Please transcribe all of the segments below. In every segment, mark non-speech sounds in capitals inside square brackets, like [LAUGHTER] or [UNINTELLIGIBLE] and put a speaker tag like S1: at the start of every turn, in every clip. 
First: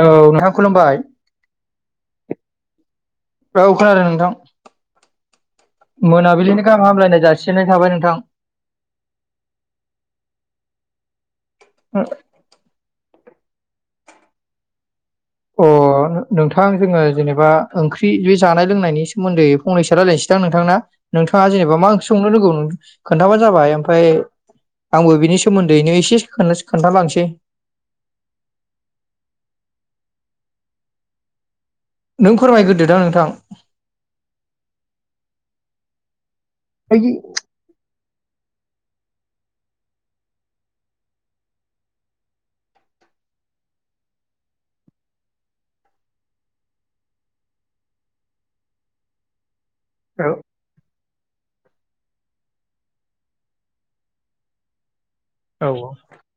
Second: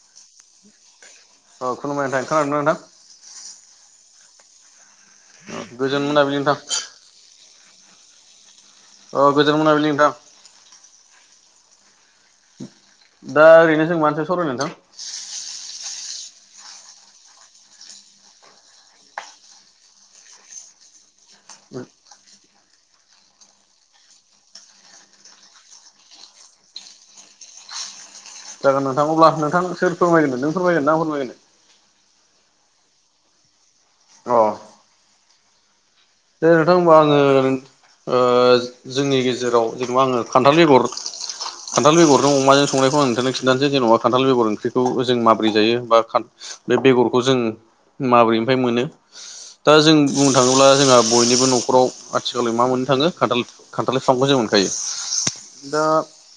S1: औ नोंथां खुलुमबाय
S2: औ खुलुमबाय नोंथां खोनादोंना नोंथां
S1: औ खोनादों नोंथां
S2: गोजोन मोनाबिलि नोंथां
S1: मोनाबिलिनि गाहाम हामलायनाय जासिननाय थाबाय नोंथां।
S2: औ गोजोन मोनाबिलि नोंथां।
S1: हम
S2: दा ओरैनो जों मानि सायाव सावरायनो नोंथां?
S1: अ नोंथां जोङो जेनेबा ओंख्रि बे जानाय लोंनायनि सोमोन्दै फनैसो रायलायनोसैदां नोंथां ना नोंथाङा जेनेबा मा ओंख्रि संनो रोंगौ नों खोनथाबानो जाबाय ओमफ्राय आंबो बिनि सोमोन्दैनो एसे खोन्थालांसै।
S2: जागोन नोंथां अब्ला नोंथां सोर फोरमायगोन नों फोरमायगोन ना फोरमायगोन।
S1: नों फोरमायग्रोदोदां नोंथां।
S2: अ दे नोंथां होनबा आंडो ओ जोंनि गेजेराव जेन'बा आङो खान्थाल बेगर खान्थाल बेगरजों अमाजों संनायखौ आं नोंथांनो खिन्थानोसै जेन'बा खान्थाल बेगर ओंख्रिखौ जों माबोरै जायो बा बे बेगरखौ जों माब्रैनिफ्राय मोनो दा जों बुंनो थाङोब्ला जोंहा बयनिबो न'खराव आथिखालै मा मोननो थाङो खान्थाल बिफांखौ जों मोनखायो।
S1: औ
S2: दा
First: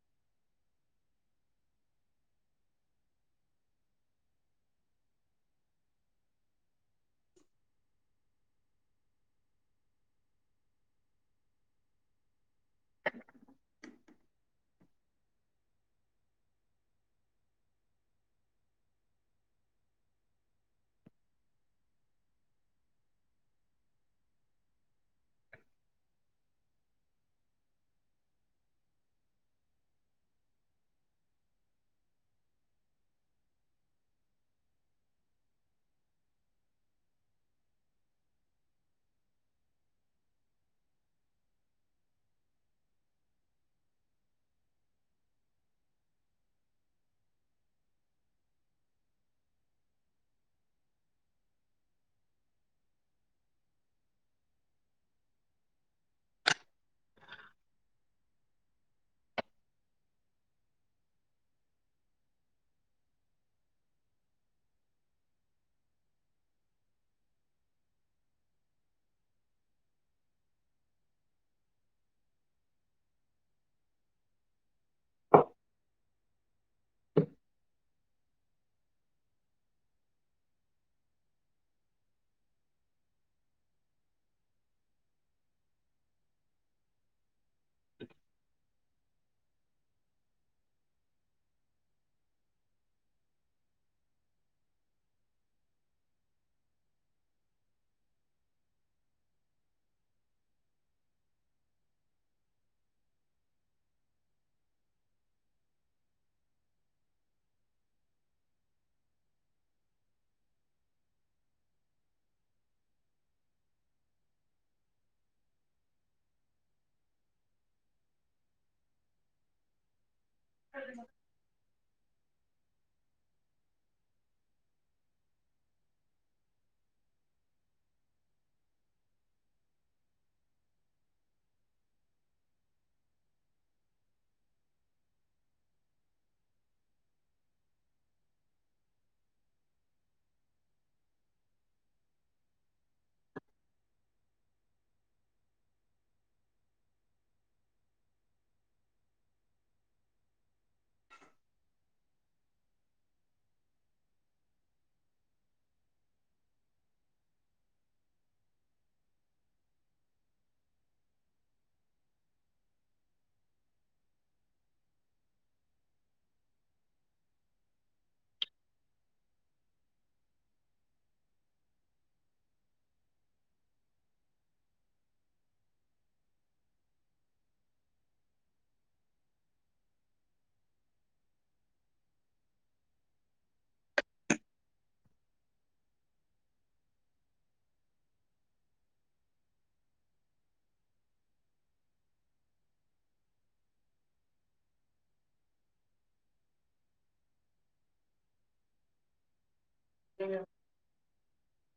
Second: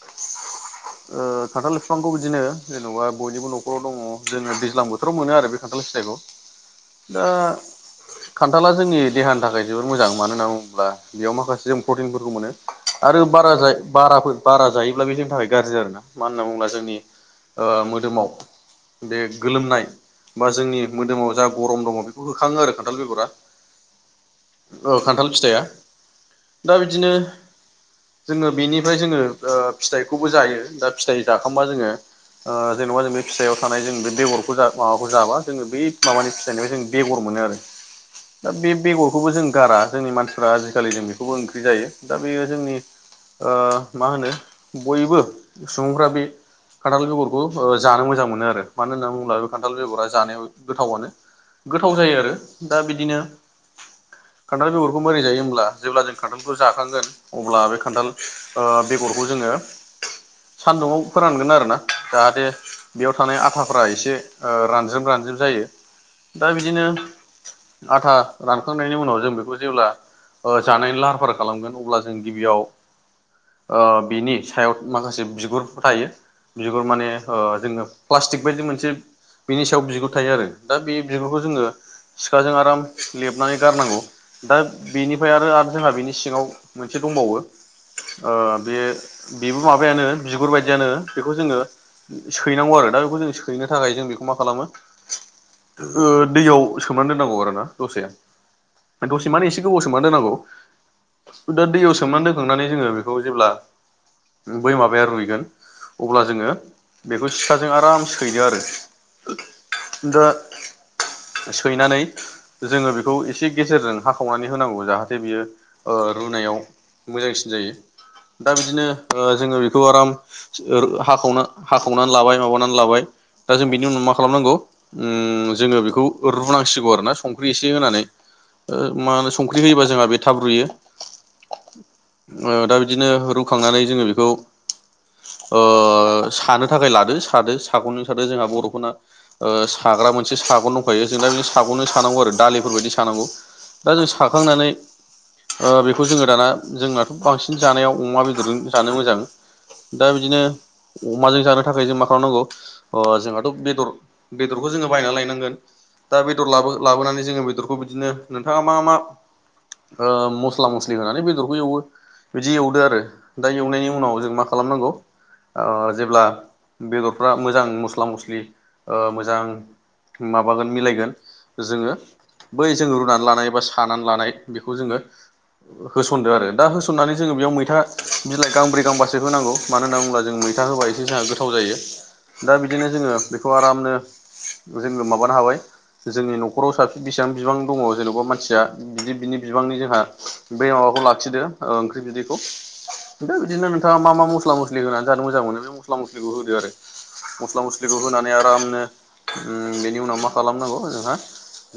S1: [INAUDIBLE]
S2: ओ खन्थाल बिफांखौ बिदिनो जेन'बा बयनिबो न'खराव दङ जोङो दैज्लां बोथो राव मोनो आरो बे खान्थाल फिथाइखौ दा खान्थाला जोंनि देहानि थाखाय जोबोर मोजां मानो होनना बुङोब्ला बेयाव माखासे जों प्रटिनफोरखौ मोनो आरो बारा जाय बाराफोर बारा जायोब्ला बे जोंनि थाखाय गाज्रि आरोना मानो होनना बुङोब्ला जोंनि मोदोमाव बे गोलोमनाय बा जोंनि मोदोमाव जा गरम दङ बेखौ होखाङो आरो खान्थाल बेगरा। ओ खान्थाल फिथाइया दा बिदिनो जोङो बेनिफ्राय जोङो ओ फिथाइखौबो जायो दा फिथाइ जाखांबा जोङो ओ जेन'बा जों बे फिथाइयाव थानाय जों बेगरखौ जा माबाखौ जाबा जोङो बेै माबानि फिथाइनिफ्राय जों बेगर मोनो आरो दा बे बेगरखौबो जों गारा जोंनि मानसिफ्रा आजिखालि जों बेखौबो ओंख्रि जायो दा बेयो जोंनि ओ मा होनो बयबो सुबुंफ्रा बे खान्थाल बेगरखौ ओ जानो मोजां मोनो आरो मानो होनना बुङोब्ला बे खान्थाल बेगरा जानायाव गोथावानो। गोथाव जायो आरो दा बिदिनो खान्थाल बेगरखौ मोरै जायो होमब्ला जेब्ला जों खान्थालखौ जाखांगोन अब्ला बे खान्थाल ओ बेगरखौ जोङो सान्दुङाव फोरानगोन आरो ना जाहाथे बेयाव थानाय आथाफ्रा एसे रानज्रोम रानज्रोम जायो दा बिदिनो आथा रानखांनायनि उनाव जों बेखौ जेब्ला जानायनि लाहार फाहार खालामगोन अब्ला जों गिबियाव ओ बिनि सायाव माखासे बिगुरफोर थायो बिगुर माने जोङो प्लास्टिक बायदि मोनसे बेनि सायाव बिगुर थायो आरो दा बे बिगुरखौ जोङो सिखाजों आराम लेबनानै गारनांगौ। दा बेनिफ्राय आरो आरो जोंहा बिनि सिङाव मोनसे दंबावो ओ बे बेबो माबायानो बिगुर बायदियानो बेखौ जोङो सैनांगौ आरो दा बेखौ जों सैनो थाखाय जों बेखौ मा खालामो ओ दैयाव सोमनानै दोननांगौ आरो ना दसे। दसे माने एसे गोबाव सोमना दोनांगौ। दा दैयाव सोमनानै दोनखांनानै जोङो बेखौ जेब्ला बै माबाया रुइगोन अब्ला जोङो बेखौ सिखाजों आराम सैदो आरो दा सैनानै जोङो बेखौ एसे गेजेरजों हाखावनानै होनांगौ जाहाथे बियो ओ रुनायाव मोजांसिन जायो। दा बिदिनो ओ जोङो बेखौ आराम हाखाव हाखावनानै लाबाय माबानानै लाबाय दा जों बेनि उनाव मा खालामनांगौ ओम जोङो बेखौ रुनांसिगौ आरोना संख्रि एसे होनानै। ओ मा होनो संख्रि होयोबा जोंहा बे थाब रुयो। ओ दा बिदिनो रुखांनानै जोङो बेखौ ओ सानो थाखाय लादो सादो सागनजों सादो जोंहा बर'फोरना ओ साग्रा मोनसे साग' दंखायो जों दा बि साग'नो सानांगौ आरो दालिफोर बायदि सानांगौ दा जों साखांनानै ओ बेखौ जोङो दाना जोंनाथ' बांसिन जानायाव अमा बेदरजों जानो मोजां दा बिदिनो अमाजों जानो थाखाय जों मा खालामनांगौ ओ जोंहाथ' बेदर बेदरखौ जोङो बायनानै लायनांगोन दा बेदर लाबो लाबोनानै जोङो बेदरखौ बिदिनो नोंथाङा मा मा ओ मस्ला मस्लि होनानै बेदरखौ एवो बिदि एवदो आरो। दा एवनायनि उनाव जों मा खालामनांगौ? ओ जेब्ला बेदरफ्रा मोजां मस्ला मस्लि ओ मोजां माबागोन मिलायगोन जोङो बै जोङो रुनानै लानाय बा सानानै लानाय बेखौ जोङो होसनदो आरो दा होसननानै जोङो बेयाव मैथा बिलाइ गांब्रै गांबासो होनांगौ। मानो होनना बुङोब्ला जों मैथा होबा एसे जोंहा गोथाव जायो। दा बिदिनो जोङो बेखौ आरामनो जोङो माबानो हाबाय जोंनि न'खराव साबसिन बेसेबां बिबां दङ जेन'बा मानसिया बिदि बिनि बिबांनि जोंहा बे माबाखौ लाखिदो ओ ओंख्रि बिदैखौ। दा बिदिनो नोंथाङा मा मा मस्ला मस्लि होनानै जानो मोजां मोनो बे मस्ला मस्लिखौ होदो आरो। मस्ला मस्लिखौ होनानै आरामनो ओम बेनि उनाव मा खालामनांगौ जोंहा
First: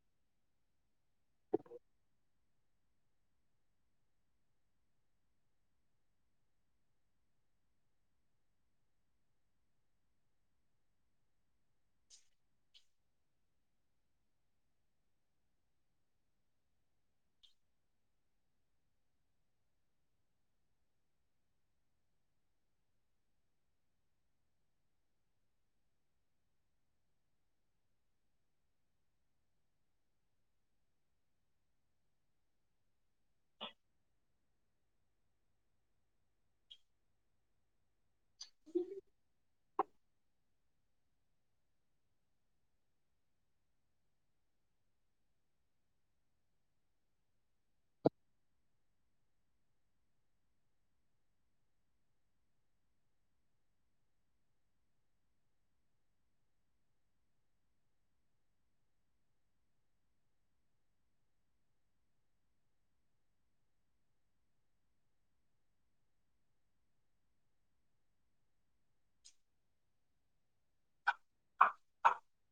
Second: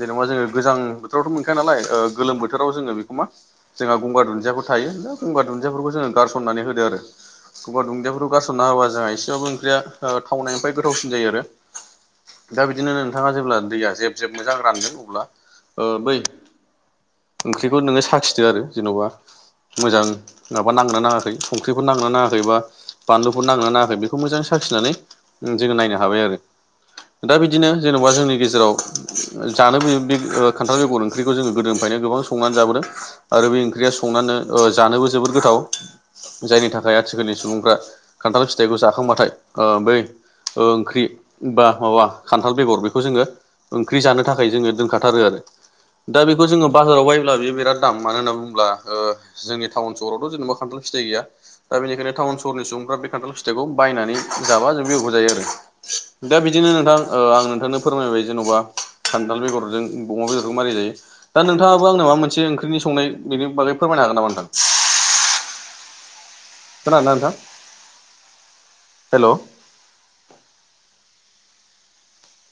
S2: जेनोबा जोङो गोजां बोथोरावथ' मोनखाया नालाय ओ गोलोम बोथोराव जोङो बेखौ मा जोंहा गंगार दुन्दियाफोर थायो गंगार दुन्दियाफोरखौ जोङो गारसननानै होदो आरो। गंगार दुदियाफोरखौ गारसनना होबा जोंहा एसेबाबो ओंख्रिया थावनायनिफ्राय गोथावसिन जायो आरो। दा बिदिनो नोंथाङा जेब्ला दैया जेब जेब मोजां रानदों अब्ला ओ बै ओंख्रिखौ नोङो साखिदो आरो जेन'बा। मोजां माबा नांगोनना नाङाखै संख्रिफोर नांगोनना नाङाखैबा बानलुखौ नांगोनना नाङाखै बेखौ मोजाङै साखिनानै ओं जोङो नायनो हाबाय आरो। दा बिदिनो जेन'बा जोंनि गेजेराव जानोबोयो बे खान्थाल बेगर ओंख्रिखौ जोङो गोदोनिफ्रायनो गोबां संनानै जाबोदों आरो बे ओंख्रिया संनानै ओ जानोबो जोबोद गोथाव जायनि थाखाय आथिखालनि सुबुंफ्रा खान्थाल फिथाइखौ जाखांबाथाय ओ बै ओ ओंख्रि बा माबा खान्थाल बेगर बेखौ जोङो ओंख्रि जानो था खाय जोङो दोनखाथारो आरो दा बेखौ जोङो बाजाराव बायोब्ला बियो बिराद दाम मानो होनना बुङोब्ला ओ जोंनि थावन सहरावथ' जेनोबा खान्थाल फिथाय गैया। दा बेनिखायनो टाउन सहरनि सुबुंफ्रा बे खान्थाल फिथाइखौ बायनानै जाबा जों [UNINTELLIGIBLE] जायो आरो। दा बिदिनो नोंथां ओ आं नोंथांनो फोरमायबाय जेन'बा खान्दाल बेदरजों अमा बेदरजों मारै जायो? दा नोंथाङाबो आंनो माबा मोनसे ओंख्रिनि संनाय बेनि बागै फोरमायनो हागोन नामा नोंथां? खोनादोंना नोंथां? हेल'!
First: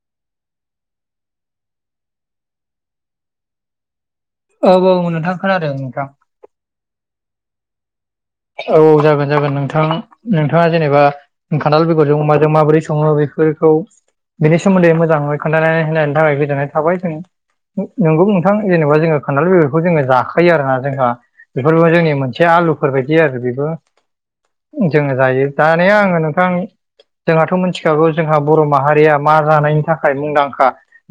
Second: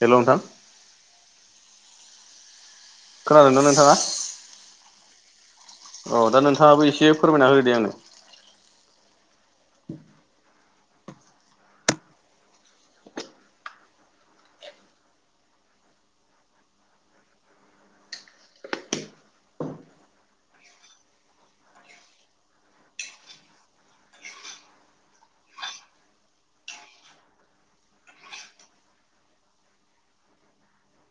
S2: हेल' नोंथां! खोनादोंना नोंथाङा?
S1: औ औ नोंथां खोनादों नोंथां
S2: औ दा नोंथाङाबो एसे फोरमायना होदो आंनो।
S1: औ जागोन जागोन नोंथां नोंथाङा जेनोबा खान्थाल बेगरजों अमाजों माबोरै सङो बेफोरखौ बेनि सोमोन्दै मोजाङै खोन्थानाय होनायनायनि थाखाय गोजोननाय थाबाय। जों नंगौ नोंथां जेनोबा जोङो खान्थाललि बेबरखौ जोङो जाखायो आरोना जोंहा। बेफोरबो जोंनि मोनसे आलुफोरबायायदि आरो बेबो। जोङो जायो। दानिया आङो नोंथां जोंहाथ' मिथिखागौ जोंहा बर' माहारिया मा जानायनि थाखाय मुंदांखा?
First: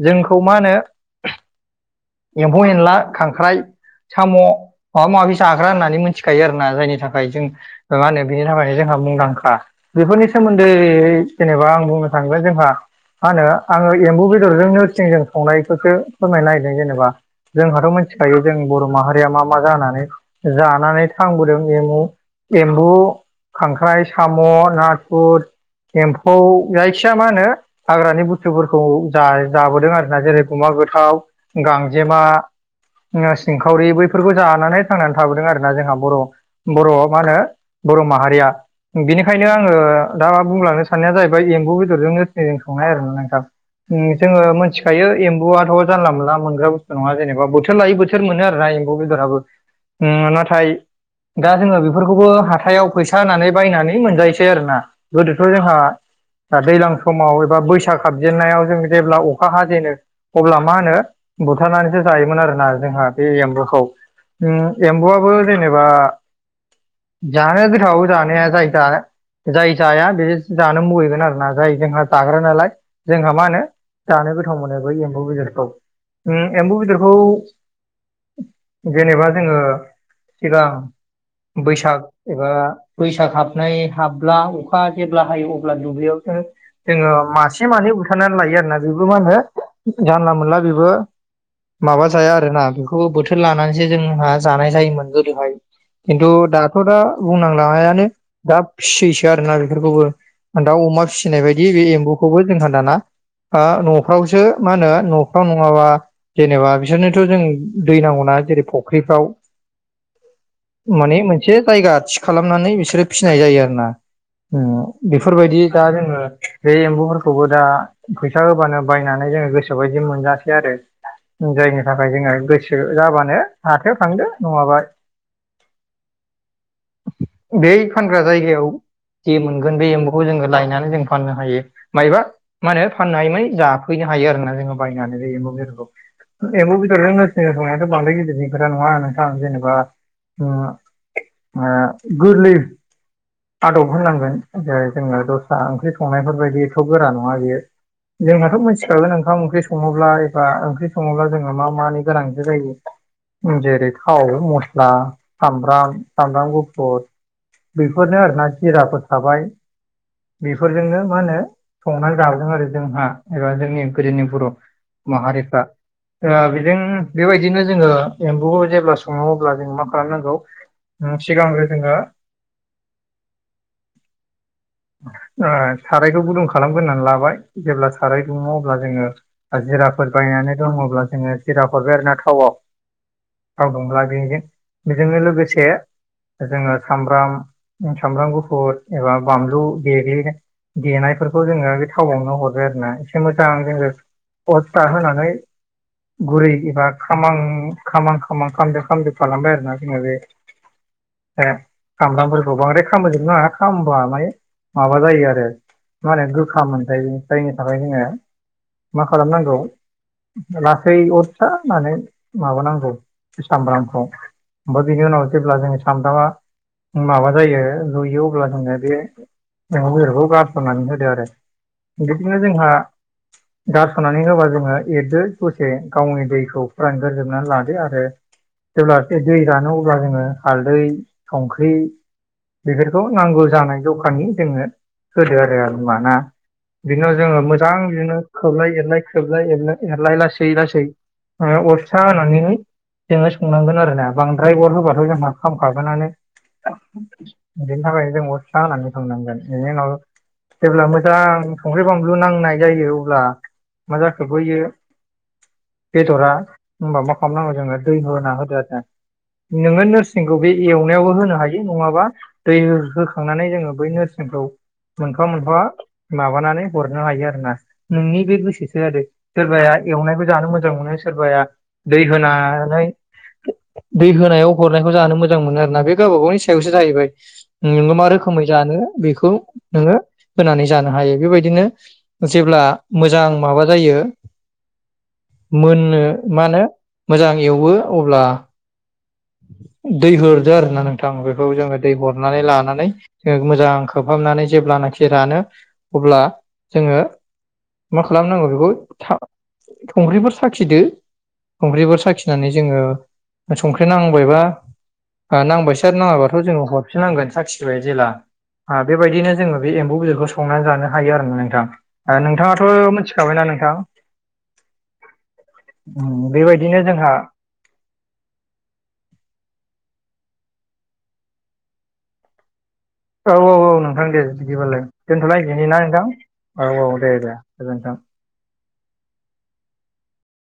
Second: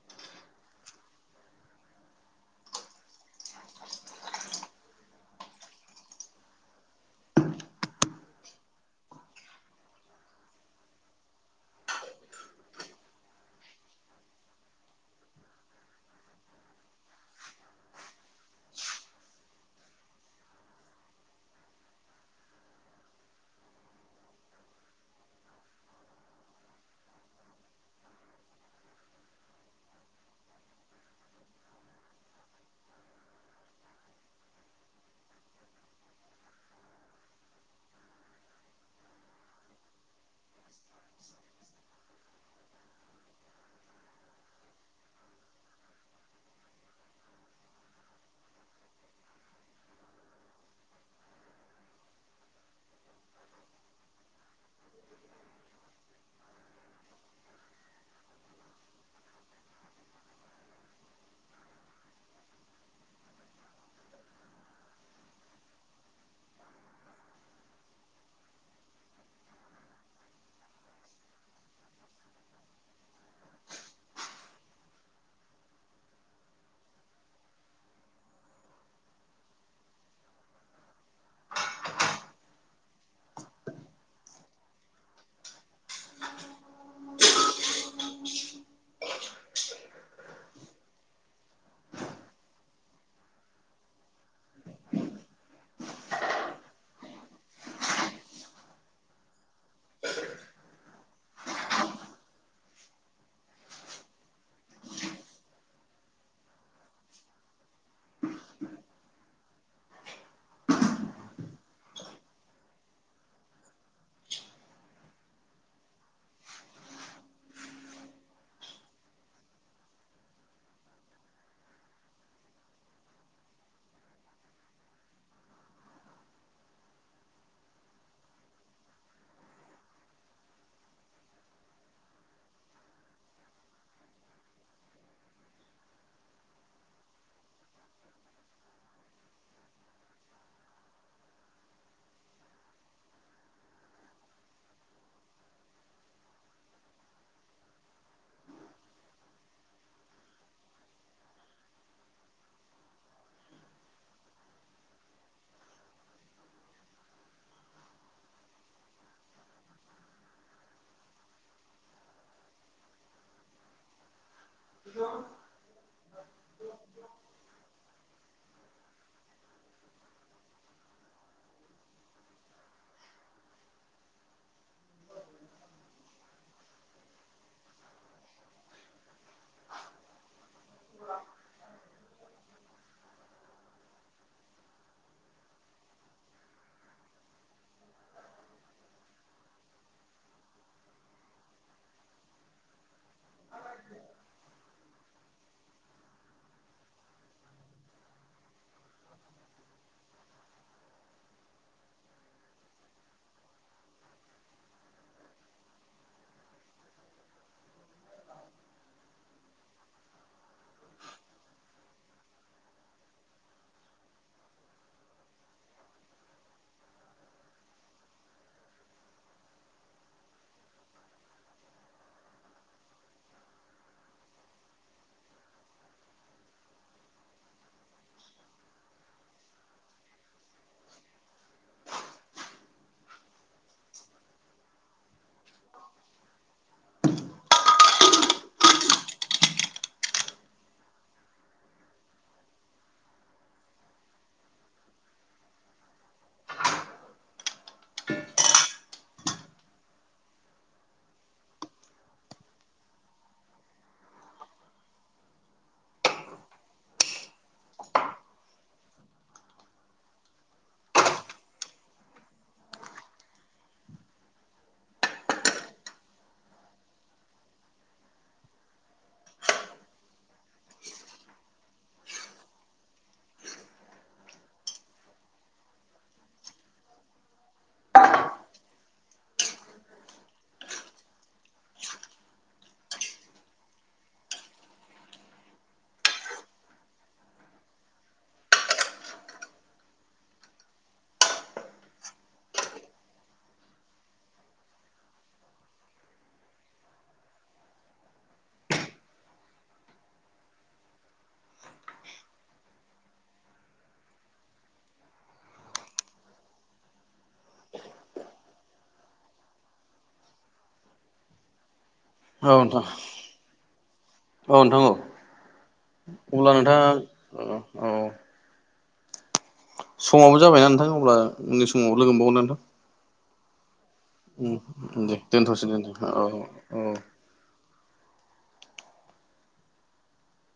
S1: जोंखौ मा होनो? एम्फौ एनला खांख्राइ साम' माबा माबि जाग्रा होननानै मिथिखायो आरो जायनि थाखाय जों मा होनो बेनि थाखाय जोंहा मुंदांखा। बेफोरनि सोमोन्दै जेनेबा आं बुंनो थाङोब्ला जोंहा मा होनो, आङो एम्बु बेदरजों नोरसिंजों संनायखौसो फोरमायनो नागिरदों जेनेबा- जोंहाथ' मिथिखायो जों बर' माहारिया मा मा जानानै जानानै थां गुरदोम एमु एम्बु खांख्राइ साम' नाथुर एम्फौ जायखि मा होनो- हाग्रानि बुस्थुफोरखौ जाबोदों आरोना जेरै गुमा गोथाव गांजेमा सिंखावरि बैफोरखौ जानानै थांनानै थाबोदों आरोना जोंहा बर' बर' मा होनो बर' माहारिया। बेनिखायनो आङो दा बुंलांनो साननाया जाहैबाय एम्बु बेदरजों नोरसिजों संनाय आर ना नोंथां। जोङो मोन्थिखायो एम्बुआथ' जानला मोनला मोनग्रा बुस्थु नङा जेनेबा बोथोर लायै बोथोर बिसोर मोनो आरोना एमबु बेदराबो ओम नाथाय दा जोङो बेफोरखौबो हाथायाव फैसा होनानै बायनानै मोनजायोसै आरोना। गोदोथ' जोंहा दा दैलां समाव एबा बैसाग हाबजेननायाव जों जेब्ला अखा हाजेनो अब्ला मा होनो बुथारनानैसो जायोमोन आरोना जोंहा बे एम्बुखौ। उम एम्बुआबो जेनेबा जानाया गोथाव जानाया जाहैबाय- जाय जाया बे जानो मुहैगोन आरोना जाय जोंहा जाग्रा नालाय जोंहा मा होनो- जानो गोथाव मोनो बै एम्बु बेदरखौ। उम एम्बु बेदरखौ जेनेबा जोङो सिगां बैसाग एबा बैसाग हाबनाय हाबब्ला अखा जेब्ला हायो अब्ला दुब्लियाव जों- जोङो मासे मानै बुथारनानै लायो आरोना बेबो मा होनो जानला मोनला बेबो माबा जाया आरोना बेखौबो बोथोर लानानैसो जोंहा जानाय जायोमोन गो हाय खिन्थु दाथ' दा बुंनांला हायानो। दा फिसियैसो आरोना बेफोरखौबो दाउ अमा फिसिनाय बायदि बे एम्बुखौबो जोंहा दाना आं न'फ्रावसो मा होनो न'फ्राव नङाबा जेनेबा बिसोरनोथ' जों दै नांगौना जेरै फख्रिफ्राव
S2: [INAUDIBLE]
S1: माने मोनसे जायगा थि खालामनानै बिसोरो फिसिनाय जायो आरो ना। बेफोरबायदि दा जोङो बे एम्बुफोरखौबो दा फैसा होबानो बायनानै जोङो गोसो बायदि मोनजासै आरो। जायनि थाखाय जोङो गोसो जाबानो हाथायाव थांदो नङाबा बे फानग्रा जायगायाव जे मोनगोन बे एम्बुखौ जोङो लायनानै जों फाननो हायो मायबा मा होनो फाननानै जाफैनो हायो आरोना जोङो बायनानै जों एमबु बेदरखौ। एमबु बेद'रजों नोरसिजों संनायाथ' बांद्राय गिदिरनि खोथा नङा आरो ना जेनेबा अ आ गोरलि आदब होननांगोन। जेरै जोङो दस्रा ओंख्रि संनायफोरबायदिथ' गोरा नङा बियो। जोंनाथ' मिथिखागोन ओंखाम ओंख्रि सङोब्ला एबा ओंख्रि सङोब्ला जोङो मा मानि गोनांथि जायो। जेरै- थाव मस्ला सामब्राम सामब्राम गुफुर बेफोरनो आरोना जिराफोर थाबाय बेफोरजोंनो मा होनो संनानै जादों आरो जोंहा एबा जोंनि गोदोनि बर' माहारिफ्रा। ओ बेजों बेबायदिनो जोङो एम्बुखौ जेब्ला सङो अब्ला जों मा खालामनांगौ सिगांग्रो जोङो [INAUDIBLE] ओ सारायखौ गुदुं खालामग्रोनानै लाबाय जेब्ला साराय दुंङो अब्ला जोङो जिराफोर बायनानै दङब्ला जोङो जिरा हरबाय आरोना थावआव थाव दुंब्ला बेजों बेजोंनो लोगोसे जोङो सामब्राम सामब्राम गुफुर एबा बानलु देग्लिना देनायफोरखौ जोङो बे थावनावनो हरो आरो ना। मोजां जोङो अस्था होनानै गुरै एबा खामां खामां खामां खामदोब खामदोब खालामबाय आरोना जोङो बे सामब्रामफोरखौ बांद्राय खालामामोजोब नाङा खामबा मानि माबा जायो आरो मा होनो गोखा मोनजायो जायनि थाखाय जोङो मा खालामनांगौ लासै अर फिसा होनानै माबानांगौ सामब्रामखौ ओमफ्राय बिनि उनाव जेब्ला जों सामब्रामा माबा जायो जयो अब्ला जोङो बे बेदरखौ गारस'ननानै होदो आरो बिदिनो जोंहा गारस'ननानै होबा जोङो एरदो ‌एसे गावनि दैखौ फुरानग्रोजोबनानै लादो आरो जेब्ला बे दै रानो अब्ला जोङो हालदै संख्रि बेफोरखौ नांगौ जानाय दखानि जोङो होदो आरो आरो होमबा ना। बिदिनाव जोङो मोजां बिदिनो खोबलाय एरलाय खोबलाय एराय एरलाय लासै लासै अर फिसा होनानैहै जोङो संनांगोन आरोना बांद्राय गर होबाथ' जोंहा खामखागोनानो बिनि थाखायनो जोंबो फिसा होनानै थांनांगोन बेनि उनाव जेब्ला मोजां संख्रि बानलु नांनाय जायो अब्ला मा जाखोबोयो बेदरा होनबा मा खालामनांगौ जोङो दै होना होदो आरो दा नोङो नोरसिंखौ बे एवनायावबो होनो हायो नङाबा दै होखांनानै जोङो बै नोरसिंखौ मोनफा मोनफा माबानानै हरनो हायो आरो ना नोंनि बे गोसोसो आरो सोरबाया एवनायबो जानो मोजां मोनो सोरबाया दै होना दै होनायाव हरनायखौ जानो मोजां मोनो आरोोना बे गावबा गावनि सायावसो जाहैबाय नोङो मा रोखोमै जानो बेखौ नोङो होनानै जानो हायो बेबायदिनो जेब्ला मोजां माबा जायो मोननो मा होनो मोजां एवो अब्ला दै होरदो आरो ना नोंथां बेखौ जोङो दै हरनानै लानानै जोङो मोजां खोबहाबनानै जेब्लानाखि रानो अब्ला जोङो मा खालामनांगौ बेखौ था संख्रिफोर साखिदो संख्रिफोर साखिनानै जोङो ओमफ्राय नांबायबा नांबायसै आरो नाङाबाथ' जोङो हरफिननांगोन साखिबाय जेब्ला बेबायदिनो जोङो बे एम्बौ बिदौखौ संनानै जानो हायो आरो ना नोंथां
S2: औ नोंथां
S1: नोंथाङाथ' मिथिखाबायना नोंथां?
S2: औ नोंथां औ अब्ला
S1: बेबायदिनो
S2: नोंथाङा
S1: जोंहा
S2: औ समावबो जाबायना नोंथां अब्ला उननि समाव लोगो मोनबावगोन नोंथां
S1: औ औ औ नोंथां दे बिदिबालाय
S2: नोंथां दे
S1: दोनथ'लाय
S2: दोनथ'सै
S1: बेनि
S2: दे
S1: ना नोंथां औ औ दे दे गोजोनथों।